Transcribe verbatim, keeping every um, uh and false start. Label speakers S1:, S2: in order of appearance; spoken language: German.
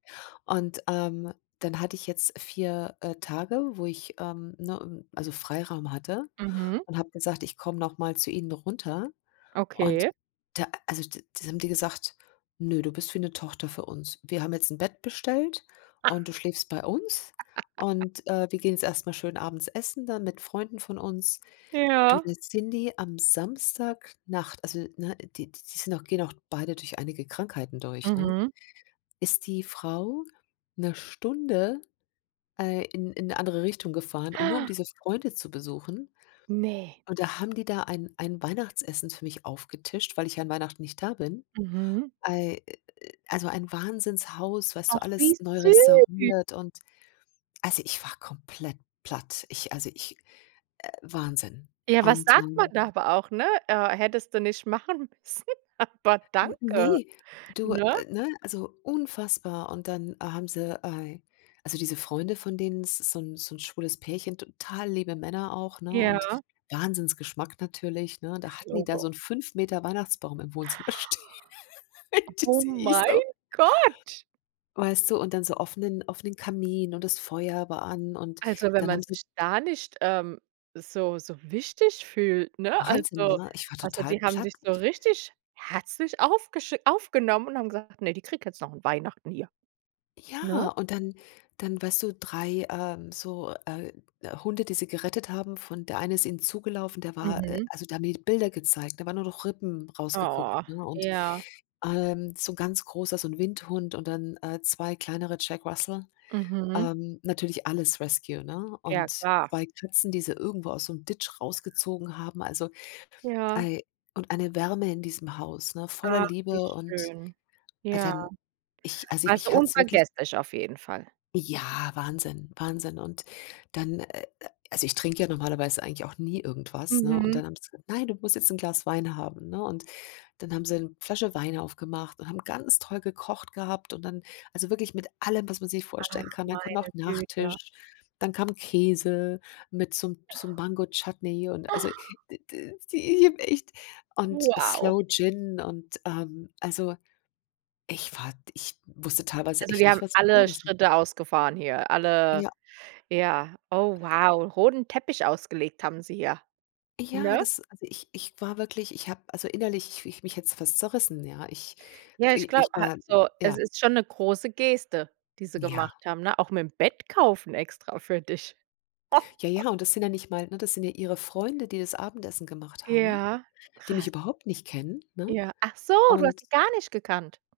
S1: Und, ähm, dann hatte ich jetzt vier, äh, Tage, wo ich, ähm ne, also Freiraum hatte,
S2: Mhm.
S1: und habe gesagt: „Ich komme noch mal zu Ihnen runter." Und
S2: Okay.
S1: da also da haben die gesagt: „Nö, du bist wie 'ne Tochter für uns. Wir haben jetzt 'n Bett bestellt
S2: Ha.
S1: und du schläfst bei uns und, äh, wir gehen jetzt erst mal schön abends essen dann mit Freunden von uns.” Du
S2: Ja.
S1: dann sind die am Samstagnacht also ne, die die sind auch gehen auch beide durch einige Krankheiten durch, ne
S2: Mhm.
S1: ist die Frau 'ne Stunde, äh, in in 'ne andere Richtung gefahren, um nur um diese Freunde zu besuchen.
S2: Ne.
S1: Und da haben die da ein ein Weihnachtsessen für mich aufgetischt, weil ich ja an Weihnachten nicht da bin.
S2: Mhm.
S1: Ei a a also ein Wahnsinnshaus, weißt du,
S2: Ach, wie
S1: alles neu
S2: süß.
S1: restauriert und also ich war komplett platt. Ich also ich äh, Wahnsinn.
S2: Ja, was
S1: Und
S2: sagt man
S1: dann
S2: da aber auch, ne? Äh, hättest du nicht machen müssen, aber
S1: N
S2: danke,
S1: ne, du,
S2: ne?
S1: ne, also unfassbar. Und dann haben sie äh, also diese Freunde, von denen es ist so 'n so 'n schwules Pärchen total liebe Männer auch, ne, und
S2: Ja.
S1: Wahnsinnsgeschmack natürlich, ne? Da hatten die da
S2: Logo.
S1: so 'n fünf Meter Weihnachtsbaum im Wohnzimmer stehen,
S2: Oh,
S1: sehe ich
S2: mein
S1: so.
S2: Gott.
S1: Weißt du, und dann so offenen offenen Kamin und das Feuer war an und
S2: Also, wenn
S1: dann
S2: man
S1: haben sie
S2: sich da nicht, ähm, so so wichtig fühlt, ne?
S1: Wahnsinn,
S2: Also
S1: ne? Ich war
S2: also
S1: total
S2: die haben
S1: platt
S2: dich so
S1: ich
S2: richtig herzlich aufgesch aufgenommen und haben gesagt: „Ne, die kriegt jetzt noch Weihnachten hier“, ne?
S1: Ja. und dann dann weißt du, drei, ähm, so, äh, Hunde, die sie gerettet haben von der Eine ist ihnen zugelaufen, der war äh,
S2: Mhm.
S1: also da haben die mir Bilder gezeigt da waren nur noch Rippen rausgeguckt,
S2: Oh,
S1: ne? Und,
S2: ja.
S1: ähm, so 'n ganz großer so 'n Windhund und dann, äh, zwei kleinere Jack Russell.
S2: Mhm.
S1: Ähm, natürlich alles Rescue, ne?
S2: Ja
S1: Und
S2: klar.
S1: zwei Katzen, die sie irgendwo aus so 'nem Ditch rausgezogen haben, also
S2: Ja.
S1: I und eine Wärme in diesem Haus, ne, voller
S2: Ach, wie
S1: Liebe und
S2: schön. Ja.
S1: dann ich also
S2: Also
S1: mich hat's wirklich
S2: unvergesslich auf jeden Fall.
S1: Ja, Wahnsinn, Wahnsinn. Und dann äh, also ich trinke ja normalerweise eigentlich auch nie irgendwas, ne? Und
S2: Mhm.
S1: dann haben sie gesagt: „Nein, du musst jetzt 'n Glas Wein haben”, ne? Und dann haben sie 'ne Flasche Wein aufgemacht und haben ganz toll gekocht gehabt und dann also wirklich mit allem, was man sich vorstellen
S2: Ach,
S1: kann. Dann kam noch
S2: meine Güte.
S1: Nachtisch, dann kam Käse mit so 'm so 'nem Mango-Chutney und also d d die ich habe echt und
S2: Wow.
S1: Sloe Gin und ähm, also ich war ich wusste teilweise
S2: Also,
S1: echt
S2: die
S1: nicht,
S2: haben
S1: was ich
S2: alle
S1: sagen sollte.
S2: Schritte ausgefahren hier alle,
S1: Ja.
S2: ja oh wow, roten Teppich ausgelegt haben sie hier,
S1: Ja,
S2: ne?
S1: das also ich ich war wirklich ich habe also innerlich mich hätte es fast zerrissen, ja. Ich
S2: Ja, ich glaube
S1: ich war
S2: also
S1: ja.
S2: es ist schon 'ne große Geste, die sie
S1: Ja.
S2: gemacht haben, ne, auch mit dem Bett kaufen extra für dich.
S1: Ja, ja, und das sind ja nicht mal, ne das sind ja ihre Freunde, die das Abendessen gemacht haben,
S2: Ja.
S1: die mich
S2: krass.
S1: überhaupt nicht kennen, ne.
S2: Ja. Ach so, du hast
S1: Und
S2: sie gar nicht gekannt.